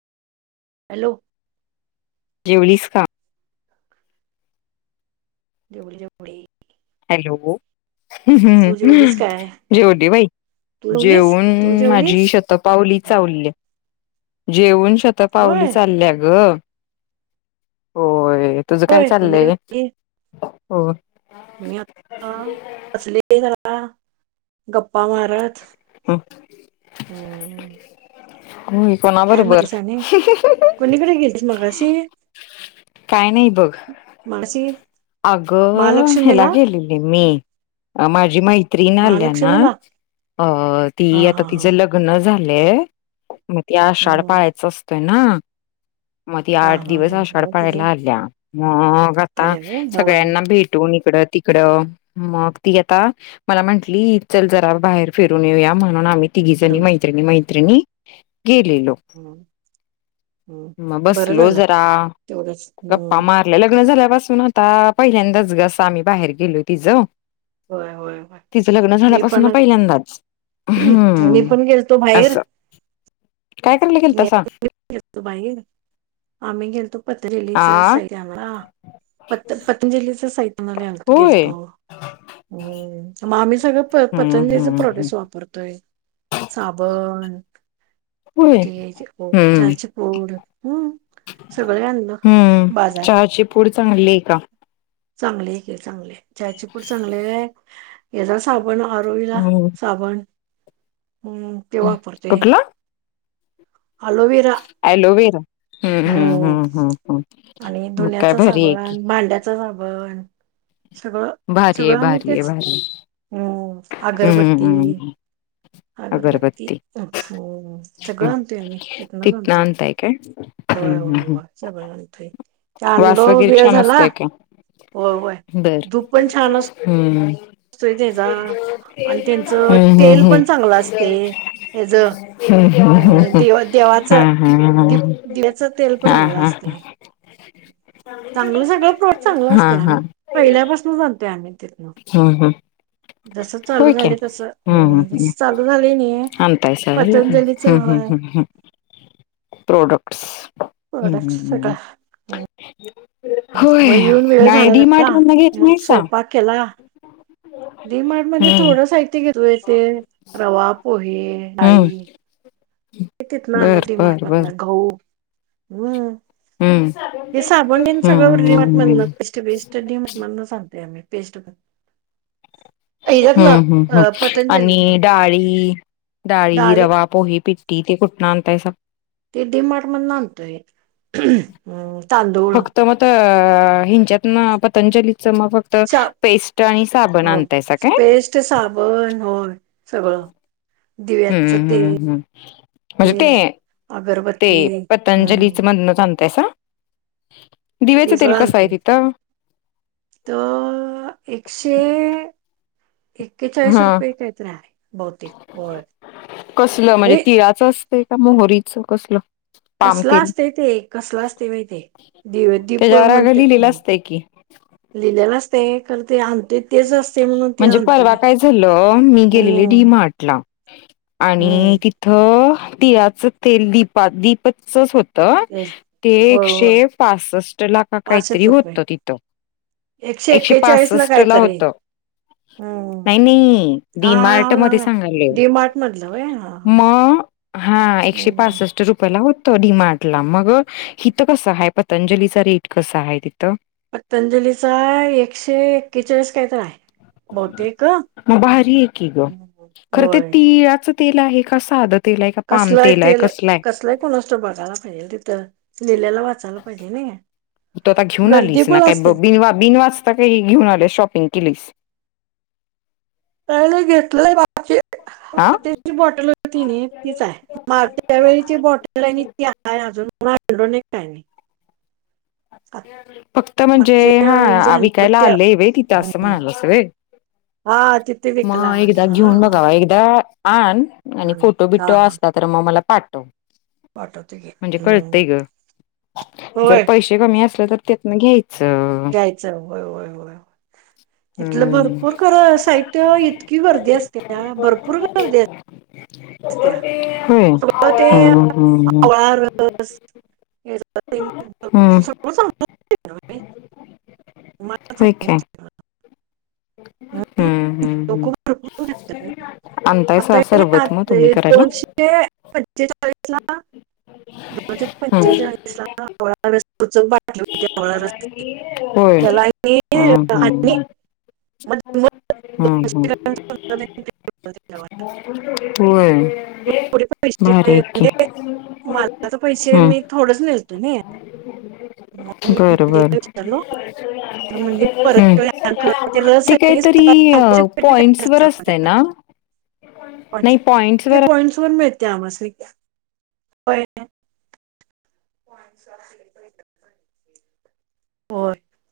Hello जेवलीस का जेवढ जेवढ हॅलो... तू जेवलीस हां... काय जेवते बाई तू जेवलीस जेवून तू माझी जेवलीस शतक पावली चावलल्या जेवन स्तः पावली होय चालल्या ग होय... तुझं काय होय चाललय. कोणीकडे हो मी आता अससले करा गप्पा मारत... हम होयकोणा काय म्हतीस आणि कोणीकडे गेलीस मगशी काय नाही बघ माशी अगं ह्याला गेलेली मी माझी मैत्री नाही आल्या ना महालक्ष्मीला अ ती हा हा आता हा तिचं लग् लग्न झालेय मग ते आषाढ हम्म पाळायच असतोय ना मग ती हा आठ हा दिवस हा आषाढ मग पाळायला तुझं आल्या मग आता आल्या व्हय हा सगळ्यांना भेटून इकडं तिकडं मग ती आता मला म्हंटली चल जरा बाहेर फिरून येऊया म्हणून आम्ही तिघीजनी फिरवली मैत्रिणी मैत्रिणी गेलेलोक हम्म हम्म म बस बरं लो झालं जरा तेवढंच गप्पा हम्म मार आपलं लग्न झाल्यापासून आता पहिल्यांदाच गस आम्ही बाहेर गेलो तिझं होय होय तिचं लग्न मी झाल्यापासून पण ना पहिल्यांदाच मी हम् पण गेलतो बाहेर असं काय करायला गेल मी तसा गो बाई आम्ही गेलतो पतजेलीच्या आ साईड आम्हाला पत पतंजलीचे सैतनाल होय ेो मग आम्ही सगळं प हम्म पतंजलीच हम्म प्रोडक्ट वापरतोय साबण होय ते ते हम्म चचे पोड हम् सगळं आणलं हम्म बाजार चहाची पूड चांगली आहे का चांगले एक आहे चांगले चचायचीिपूड चांगले आहे हचा साबण आरोईला हम्म साबण ह ते वापरते हे कुठलं अलोवेरा एॲलोवेरा हम्म आणि मग काय धुण्याच भारी आहे की साबण भांड्या ण सगळं भारी ये आहे सगळं आम्ही भार येे तेच भारी आहे हम्म अगरबत्ती हम्मम्म् अगरबत्ती हम्म. हम् सगळं आणतोय आम्ही तिथनच तिक ना आणतोय अंतय काय हम्म हम् हम् सय आणतई चांड वेळ छान झाला असतोय का होय होय बर दूप पण छान असत हम्म असतोय त्याचा आणि त्यांचं हम्म हम्म तेल पण हम्म चांगलं असते ह ज् हम्म देव देवाचं हम्म हम्म दिप हम्म दिव्याचा तेल पण चांगला असते हो चांगलं सगळ प्रोट चांगलं असते हा आम्ही पहिल्यापासूनच बनतोय आम्ही तिथनं हा हा जसं चालू होयके झाले तसं हम्म हम् जसं चालू झाले नाही हम् अंतयसर पतंजलीचे हम् हम् होय हम् हम् प्रोडक्ट्स हम्म प्रोडक्ट हम्म सगळं हम् होय मग येऊन वेळ नाय झाला डी मार्ट ना म्हण घेत नाही मग सां केला डी मार्ट मध्ये हम्म थोडं साहित्य घेतो य ते रवा पोहे हम्म ळी कितीच ना न बर त बर मार्फत बर ना घऊ हम्म हम्म हे साबण हम्म सगळंवरिमात हम्म म्हण बेस् बेस्ट स्टडिम मणून सांगते आ मी पेस्ट ह्याच्यातनं हम्म हम्म अ हम् आणि पतंजलीतनं डाळी डाळी रवा पोहे प टी ते कुटनाय स ते डी मार्ट मदना आणतोय तांदूळ तर मगत हिंच्यात ना पतंजलीच मग फ तर सा पेस्ट आणि साबण हो आणताय स काय पेस्ट साबण होय सगळं दिव्याचं हम्मम तेल हम्मम् हम् म्हणजे ते ते अगरबत्ती हम्म पतंजलीच मधन तायस ते वळां आहे तिथं तर एकशे एकेचाळीस हा रुपये काहीत रे बहतेिक व हे असत का मोहरीच कसलं पाम कसला तेल असते ते कसला असते माहि ते दि दीप म्हणते हं. तलास्त क लिहिलेलं असते करते आण ते तेच असते म्हणून ते म्हणजे आणत मी हम् टला आणि तिथ तिळाच तेल दीप दीपचच होत तेच ते होय एकशे होय पासष्ट लाख पासष्ट काहीतरी रुपये होतं तिथं एकशे एक्केचाळीस ला काहीतरी होतं हम्म नाही नाही हा हा डीमार्ट हा मध्ये हा सांगाल डी मार्ट मधलं व्हय हा हा मग हा एकशे हम्म पासष्ट रुप होत डमारड ला मग हिथं कसं आहे पतंजलीचा रेट कस आहे तिथं पतंजलीचा एकशे एक्केचाळीस काय तर आहे बहुतेक मग भारी आहेी ग हं खरं ते होय तिळाच तेल आहे का साधं तेल आहे का पाम तेल आहे कसलाय कोणष्टत बघायला पाहिजे तिथं लिहिल्याला वाचायला पाहिजे ना आता घेऊन आलीस ना का ब बिनवा बिनवाजता काही घेऊन आले शॉपिंग केलीस का नाही घेतलं बा हा ी बॉटल होती ना तीच आहे माग वेळीची बॉटल आहे आणि ती आहे अजून तड काय नाही फक्त म्हणजे मागच्या वेळी जे हा आणलो विकायला त्या आले व तिथं असं म्हणालं अस हा तिथे विकला मग आले एकदा हा घेऊन बघावा एकदा आण आणि फोटो हा बिटो असत तर मग मला पाठव पाठवते घे म्हणजे हम् होय पै कमी असले तर त्यान घयच घ्यायचं होय होय होय तथलं हम्म भरपूर ख साहित्य इतकी गर्दी असते ना भरपूर गर्दी असते स्त्या होय सगळ ते हम्म हम्म आवळ ब हम्म सगळ सांगत होय काय. [unintelligible] हम्म हम्म. [unintelligible] आणतायसा सरबत मग तुम्ही करायला दोनशे पंचेचाळीसला दोनशे हम्म पंचेचाळीसवळाकटली होतीवळ होय हम् आणि हम् मग हम्म हम्म दोनशे ग्रॅमचा अंदाज आणि ते करून दिला. होय. भारी आहे की [unintelligible] मालाचे पैसे हम्म. मी थोडच नेलतो नायी. बर बर. विचारलो तर म्हणली परत ते रस ते आहे की काहीतरी सकाळी आंबोशी पेटी प्यायची पॉइंटस वर असते असतं माझ्या ना? नाही ते पॉइंट्सवर पॉइंट्स वर मिळते आमम्हासणी. [unintelligible] होय.